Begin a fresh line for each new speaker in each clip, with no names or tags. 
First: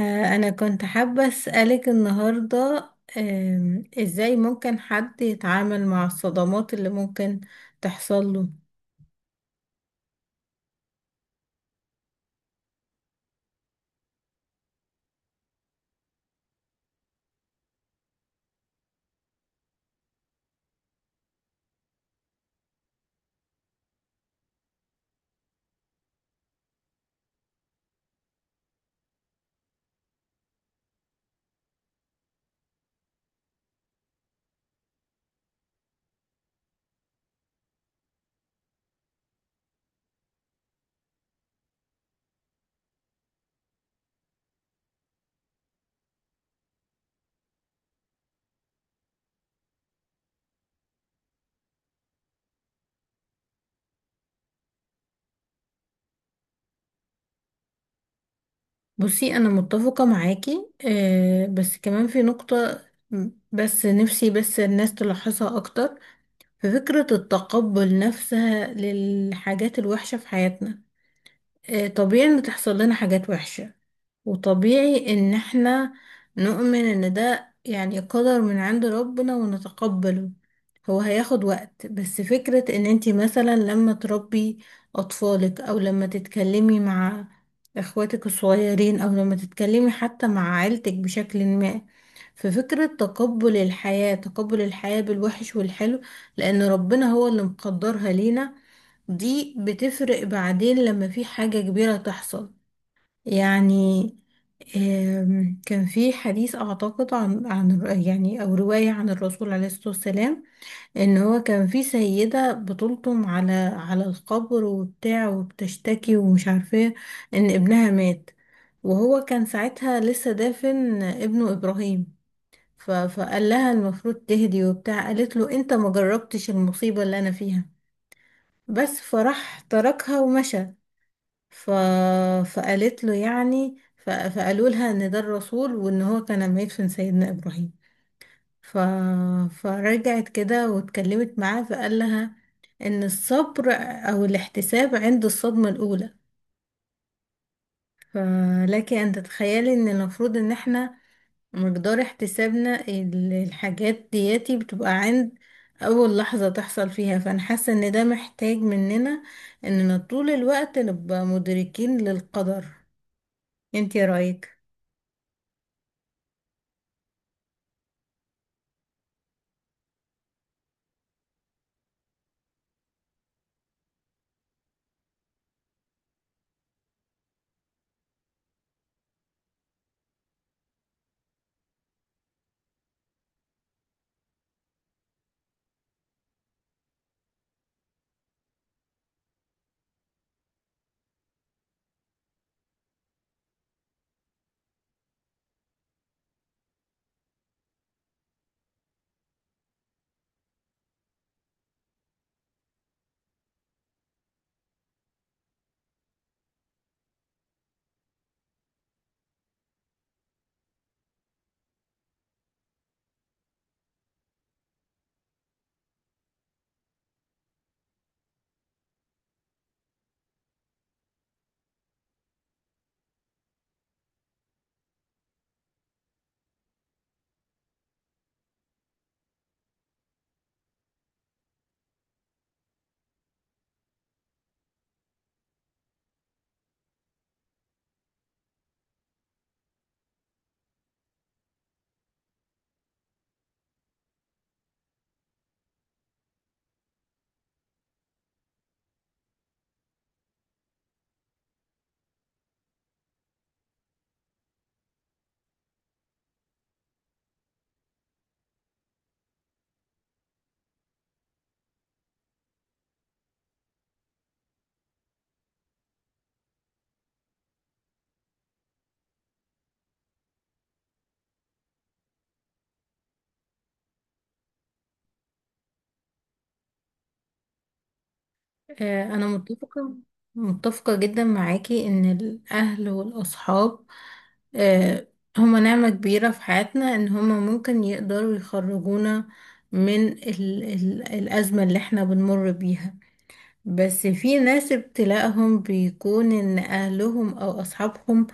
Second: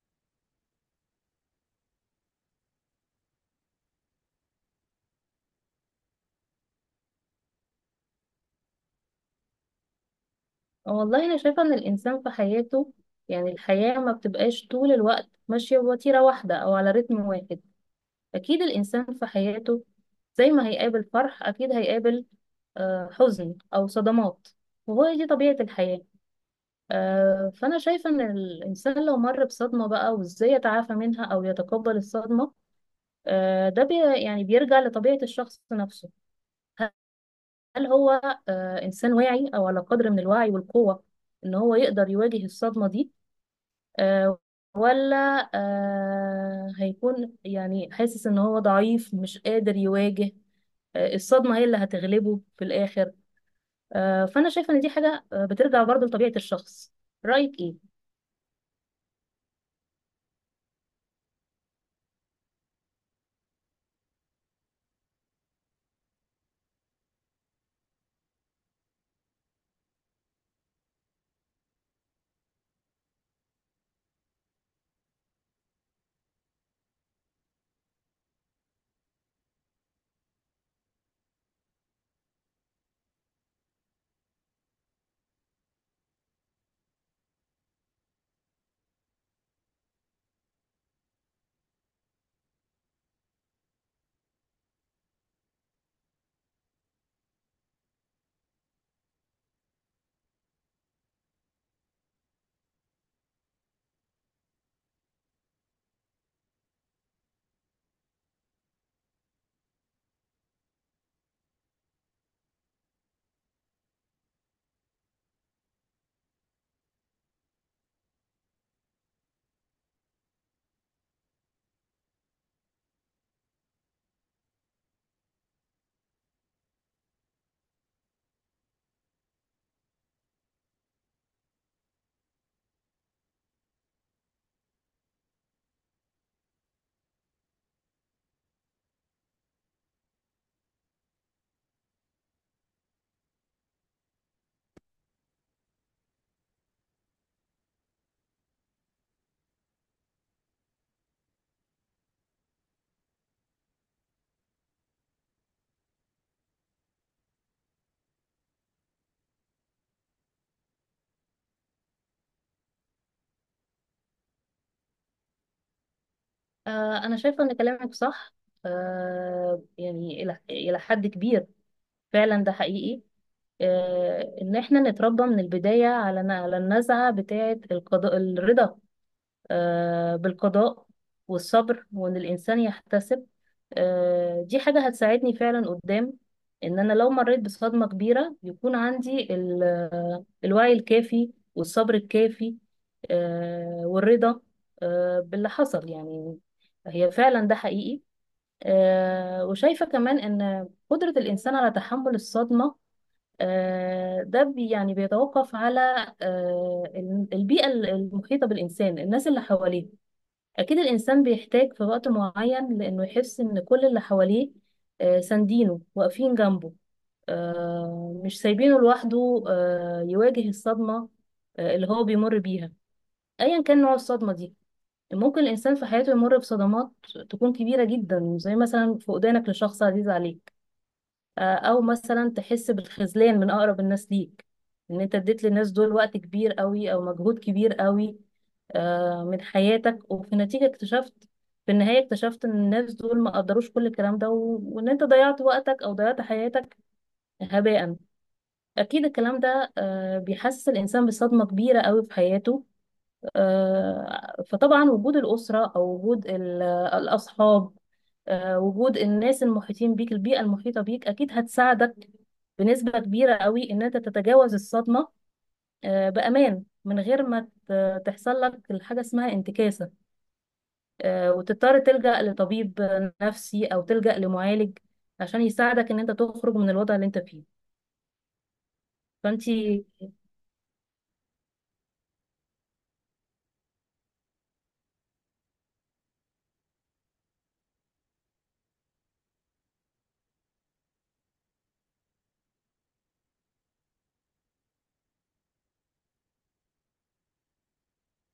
أنا كنت حابة أسألك النهاردة، إزاي ممكن حد يتعامل مع الصدمات اللي ممكن تحصل له؟
والله أنا شايفة إن الإنسان في حياته، يعني الحياة ما بتبقاش طول الوقت ماشية بوتيرة واحدة أو على رتم واحد. أكيد الإنسان في حياته، زي ما هيقابل فرح أكيد هيقابل حزن أو صدمات، وهو دي طبيعة الحياة. فأنا شايفة إن الإنسان لو مر بصدمة بقى، وإزاي يتعافى منها أو يتقبل الصدمة، ده يعني بيرجع لطبيعة الشخص نفسه. هل هو إنسان واعي أو على قدر من الوعي والقوة، إن هو يقدر يواجه الصدمة دي، آه، ولا هيكون يعني حاسس ان هو ضعيف مش قادر يواجه الصدمة هي اللي هتغلبه في الآخر. فأنا شايفة ان دي حاجة بترجع برضو لطبيعة الشخص. رأيك ايه؟
بصي، أنا متفقة معاكي بس كمان في نقطة. بس نفسي بس الناس تلاحظها أكتر في فكرة التقبل نفسها للحاجات الوحشة في حياتنا. طبيعي ان تحصل لنا حاجات وحشة، وطبيعي ان احنا نؤمن ان ده يعني قدر من عند ربنا ونتقبله. هو هياخد وقت، بس فكرة ان انتي مثلا لما تربي اطفالك او لما تتكلمي مع اخواتك الصغيرين او لما تتكلمي حتى مع عيلتك بشكل ما، ففكرة تقبل الحياة، تقبل الحياة بالوحش والحلو لان ربنا هو اللي مقدرها لينا، دي بتفرق بعدين لما في حاجة كبيرة تحصل. يعني كان في حديث أعتقد عن عن الر- يعني أو رواية عن الرسول عليه الصلاة والسلام، إن هو كان في سيدة بتلطم على على القبر وبتاع وبتشتكي ومش عارفة إيه، إن ابنها مات. وهو كان ساعتها لسه دافن ابنه إبراهيم، فقال لها المفروض تهدي وبتاع. قالت له أنت ما جربتش المصيبة اللي أنا فيها، بس فراح تركها ومشى. ف... فقالت له يعني، فقالوا لها ان ده الرسول وان هو كان ميت في سيدنا ابراهيم. ف... فرجعت كده واتكلمت معاه، فقال لها ان الصبر او الاحتساب عند الصدمة الاولى. فلك ان تتخيلي ان المفروض ان احنا مقدار احتسابنا الحاجات دياتي بتبقى عند اول لحظة تحصل فيها. فانا حاسة ان ده محتاج مننا اننا طول الوقت نبقى مدركين للقدر. انتي رايك؟
أنا شايفة ان كلامك صح. يعني إلى حد كبير فعلا ده حقيقي. ان احنا نتربى من البداية على النزعة بتاعة القضاء الرضا، بالقضاء والصبر، وان الانسان يحتسب. دي حاجة هتساعدني فعلا قدام، ان انا لو مريت بصدمة كبيرة يكون عندي الوعي الكافي والصبر الكافي، والرضا باللي حصل يعني. هي فعلا ده حقيقي. وشايفة كمان ان قدرة الانسان على تحمل الصدمة، ده يعني بيتوقف على آه، البيئة المحيطة بالإنسان، الناس اللي حواليه. أكيد الإنسان بيحتاج في وقت معين لأنه يحس إن كل اللي حواليه ساندينه، واقفين جنبه، مش سايبينه لوحده يواجه الصدمة اللي هو بيمر بيها، أيا كان نوع الصدمة دي. ممكن الإنسان في حياته يمر بصدمات تكون كبيرة جدا، زي مثلا فقدانك لشخص عزيز عليك، او مثلا تحس بالخذلان من اقرب الناس ليك، ان انت اديت للناس دول وقت كبير قوي او مجهود كبير قوي من حياتك. وفي النتيجة اكتشفت، في النهاية اكتشفت ان الناس دول ما قدروش كل الكلام ده، وان انت ضيعت وقتك او ضيعت حياتك هباء. اكيد الكلام ده بيحسس الانسان بصدمة كبيرة قوي في حياته. فطبعا وجود الاسرة او وجود الاصحاب، وجود الناس المحيطين بيك، البيئة المحيطة بيك أكيد هتساعدك بنسبة كبيرة قوي إن أنت تتجاوز الصدمة بأمان، من غير ما تحصل لك الحاجة اسمها انتكاسة، وتضطر تلجأ لطبيب نفسي أو تلجأ لمعالج عشان يساعدك إن أنت تخرج من الوضع اللي أنت فيه.
أنا
فأنت
متفقة، متفقة جدا معاكي إن الأهل والأصحاب آه، هما نعمة كبيرة في حياتنا، إن هما ممكن يقدروا يخرجونا من ال الأزمة اللي احنا بنمر بيها. بس في ناس ابتلاءهم بيكون إن أهلهم أو أصحابهم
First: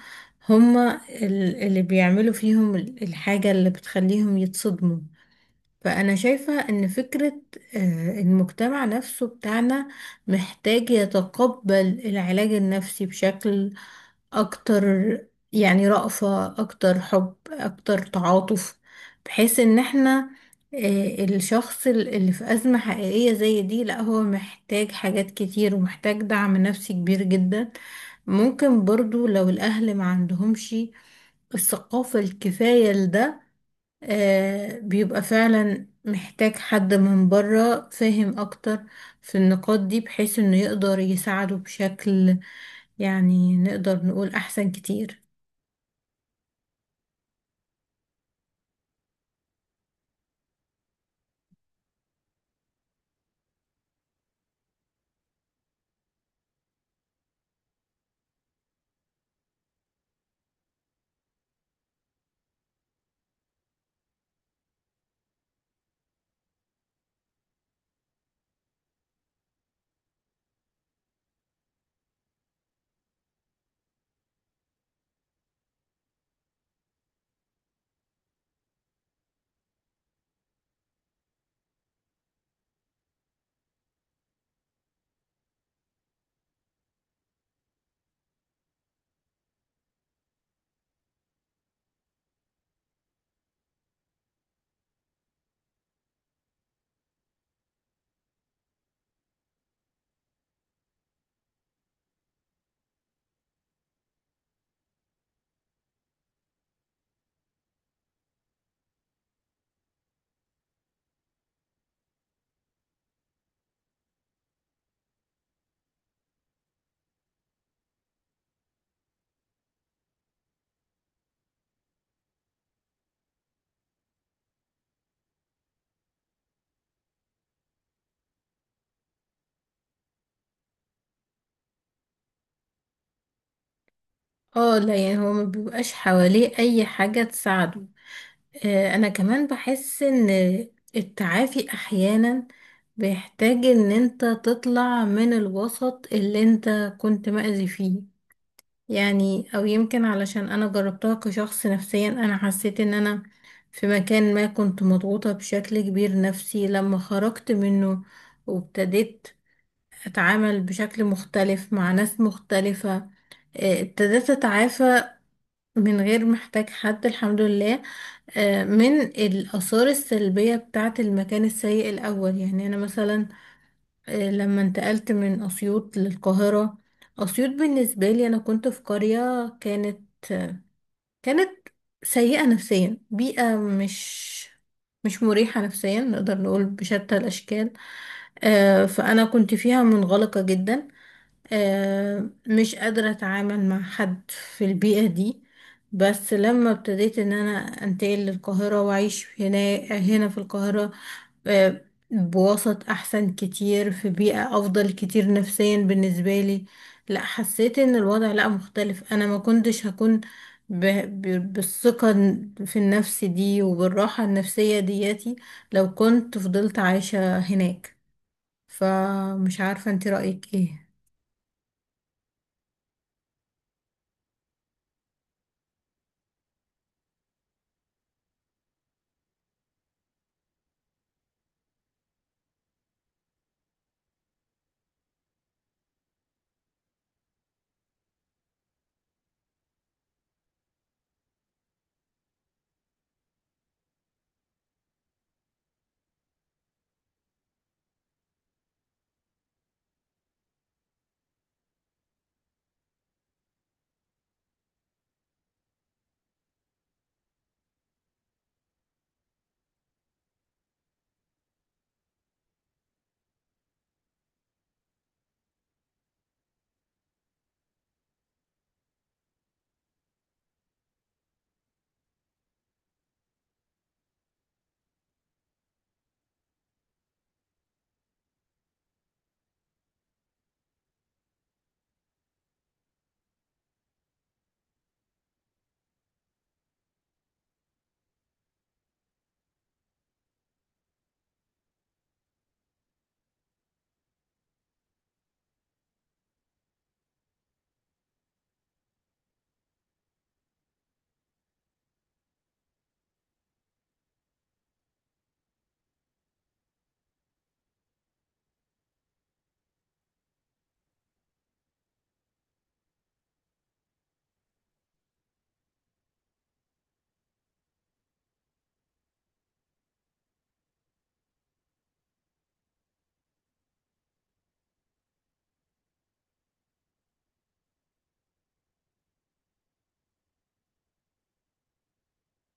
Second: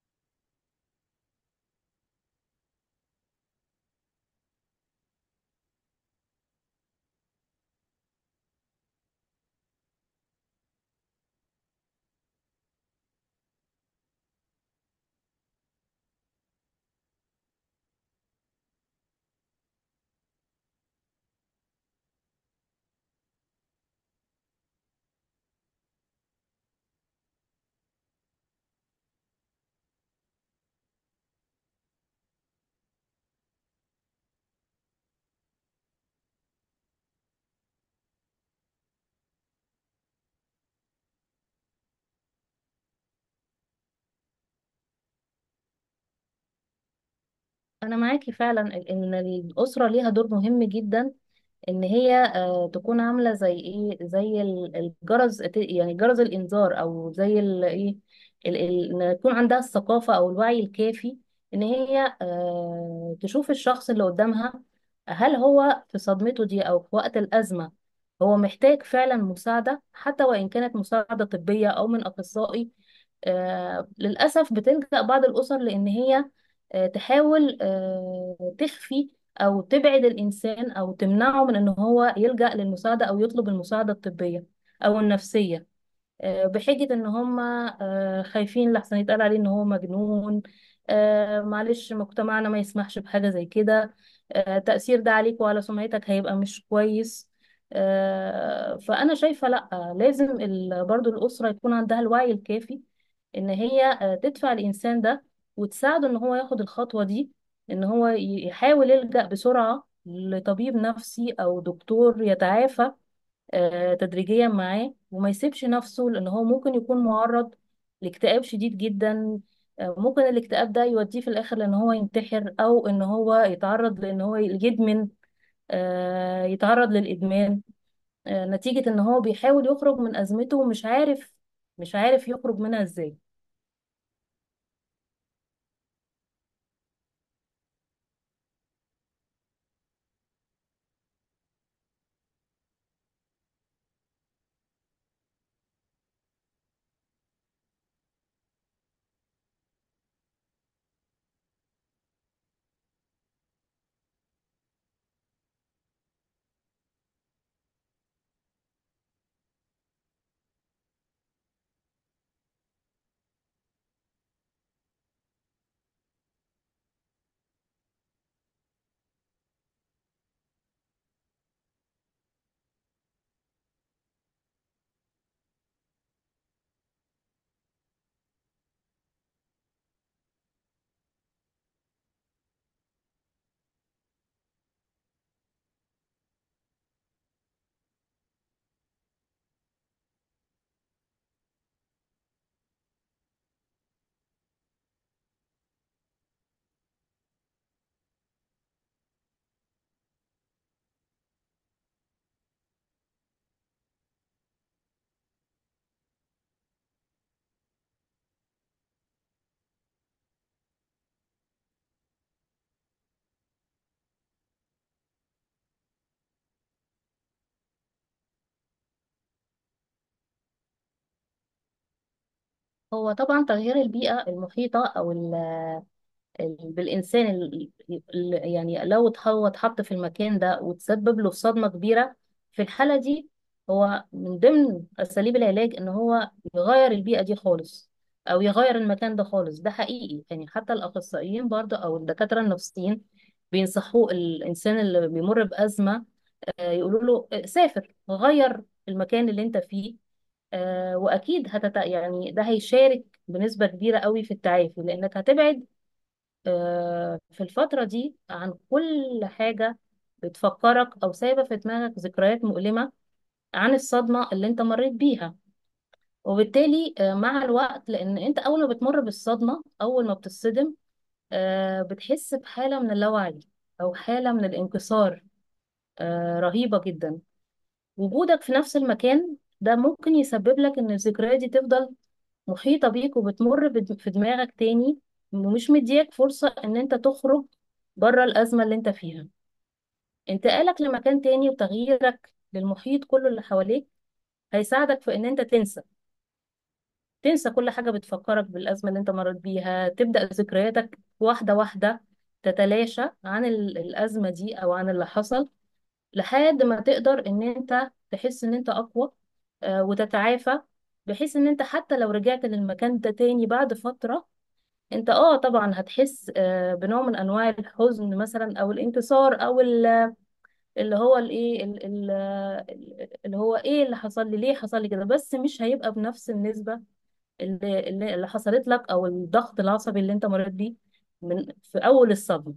هما اللي بيعملوا فيهم الحاجة اللي بتخليهم يتصدموا. فأنا شايفة إن فكرة المجتمع نفسه بتاعنا محتاج يتقبل العلاج النفسي بشكل أكتر، يعني رأفة أكتر، حب أكتر، تعاطف، بحيث إن احنا الشخص اللي في أزمة حقيقية زي دي لا، هو محتاج حاجات كتير ومحتاج دعم نفسي كبير جدا. ممكن برضو لو الأهل ما عندهمش الثقافة الكفاية لده، بيبقى فعلا محتاج حد من بره فاهم اكتر في النقاط دي، بحيث انه يقدر يساعده بشكل يعني نقدر نقول احسن كتير.
أنا معاكي فعلا إن الأسرة ليها دور مهم جدا، ان هي تكون عامله زي ايه، زي الجرس، يعني جرس الانذار، او زي ان يكون عندها الثقافه او الوعي الكافي، ان هي تشوف الشخص اللي قدامها. هل هو في صدمته دي، او في وقت الازمه هو محتاج فعلا مساعده، حتى وان كانت مساعده طبيه او من اخصائي. للاسف بتلجأ بعض الاسر لان هي تحاول تخفي او تبعد الانسان، او تمنعه من ان هو يلجأ للمساعدة او يطلب المساعدة الطبية او النفسية، بحجة ان هم خايفين لحسن يتقال عليه ان هو مجنون. معلش، مجتمعنا ما يسمحش بحاجة زي كده، تأثير ده عليك وعلى سمعتك هيبقى مش كويس. فأنا شايفة لأ، لازم برضو الأسرة يكون عندها الوعي الكافي، ان هي تدفع الإنسان ده وتساعده ان هو ياخد الخطوة دي، ان هو يحاول يلجأ بسرعة لطبيب نفسي أو دكتور يتعافى تدريجيا معاه، وما يسيبش نفسه لان هو ممكن يكون معرض لاكتئاب شديد جدا. ممكن الاكتئاب ده يوديه في الاخر لان هو ينتحر، او ان هو يتعرض لان هو يدمن يتعرض للادمان نتيجة ان هو بيحاول يخرج من ازمته ومش عارف، مش عارف يخرج منها ازاي.
اه لا، يعني هو ما بيبقاش حواليه اي حاجة تساعده. انا كمان بحس ان التعافي احيانا بيحتاج ان انت تطلع من الوسط اللي انت كنت مأذي فيه. يعني او يمكن علشان انا جربتها كشخص نفسيا، انا حسيت ان انا في مكان ما كنت مضغوطة بشكل كبير نفسي، لما خرجت منه وابتديت اتعامل بشكل مختلف مع ناس مختلفة، ابتديت اتعافى من غير محتاج حد، الحمد لله، من الآثار السلبية بتاعة المكان السيء الأول. يعني أنا مثلا، لما انتقلت من أسيوط للقاهرة، أسيوط بالنسبة لي أنا كنت في قرية كانت سيئة نفسيا، بيئة مش مريحة نفسيا نقدر نقول بشتى الأشكال. فأنا كنت فيها منغلقة جدا، مش قادرة اتعامل مع حد في البيئة دي. بس لما ابتديت ان انا انتقل للقاهرة واعيش هنا في القاهرة، آه، بوسط احسن كتير في بيئة افضل كتير نفسيا بالنسبة لي، لا حسيت ان الوضع لا مختلف. انا ما كنتش هكون ب... بالثقة في النفس دي وبالراحة النفسية دياتي لو كنت فضلت عايشة هناك. فمش عارفة انت رأيك ايه؟
هو طبعا تغيير البيئة المحيطة او ال- بالإنسان ال- يعني لو هو اتحط في المكان ده وتسبب له صدمة كبيرة، في الحالة دي هو من ضمن أساليب العلاج إن هو يغير البيئة دي خالص، أو يغير المكان ده خالص. ده حقيقي يعني، حتى الأخصائيين برضه أو الدكاترة النفسيين بينصحوا الإنسان اللي بيمر بأزمة، يقولوا له سافر، غير المكان اللي أنت فيه. وأكيد يعني ده هيشارك بنسبة كبيرة قوي في التعافي، لأنك هتبعد في الفترة دي عن كل حاجة بتفكرك، أو سايبة في دماغك ذكريات مؤلمة عن الصدمة اللي أنت مريت بيها. وبالتالي مع الوقت، لأن أنت أول ما بتمر بالصدمة، أول ما بتصدم بتحس بحالة من اللاوعي، أو حالة من الانكسار رهيبة جدا. وجودك في نفس المكان ده ممكن يسبب لك إن الذكريات دي تفضل محيطة بيك، وبتمر في دماغك تاني، ومش مدياك فرصة ان انت تخرج بره الأزمة اللي انت فيها. انتقالك لمكان تاني وتغييرك للمحيط كله اللي حواليك هيساعدك في ان انت تنسى، كل حاجة بتفكرك بالأزمة اللي انت مريت بيها. تبدأ ذكرياتك واحدة واحدة تتلاشى عن الأزمة دي أو عن اللي حصل، لحد ما تقدر ان انت تحس ان انت أقوى وتتعافى. بحيث ان انت حتى لو رجعت للمكان ده تاني بعد فترة، انت طبعا هتحس بنوع من انواع الحزن مثلا، او الانكسار، او ال- اللي هو الايه ال- ال- اللي هو ايه اللي حصل لي، ليه حصل لي كده. بس مش هيبقى بنفس النسبة اللي حصلت لك، او الضغط العصبي اللي انت مريت بيه من في اول الصدمة.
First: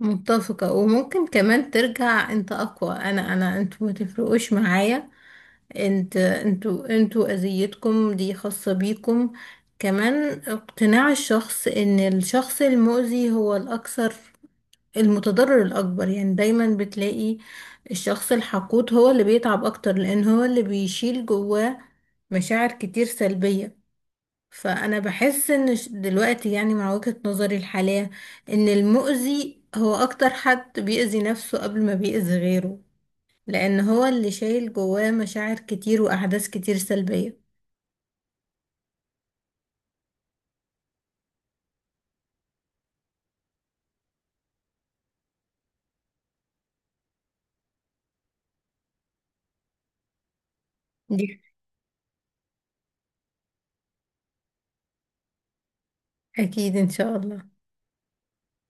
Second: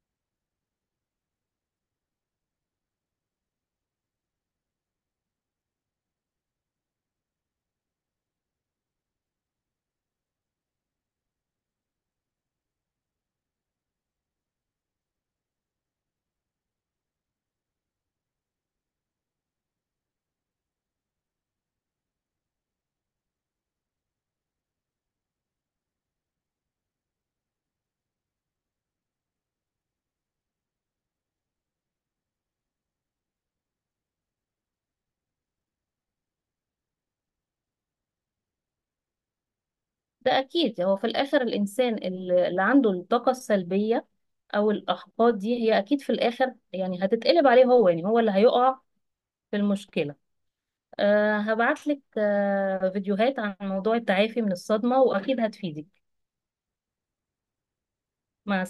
متفقة. وممكن كمان ترجع انت اقوى. انا انتوا ما تفرقوش معايا، انتوا اذيتكم دي خاصة بيكم. كمان اقتناع الشخص ان الشخص المؤذي هو الاكثر، المتضرر الاكبر، يعني دايما بتلاقي الشخص الحقود هو اللي بيتعب اكتر لان هو اللي بيشيل جواه مشاعر كتير سلبية. فانا بحس ان دلوقتي يعني مع وجهة نظري الحالية ان المؤذي هو اكتر حد بيأذي نفسه قبل ما بيأذي غيره، لان هو اللي شايل جواه مشاعر كتير واحداث كتير سلبية.
ده اكيد هو في الاخر الانسان اللي عنده الطاقة السلبية او الاحباط، دي هي اكيد في الاخر يعني هتتقلب عليه هو، يعني هو اللي هيقع في المشكلة.
دي
هبعتلك فيديوهات عن موضوع التعافي من الصدمة، وأكيد هتفيدك.
اكيد ان شاء الله.
مع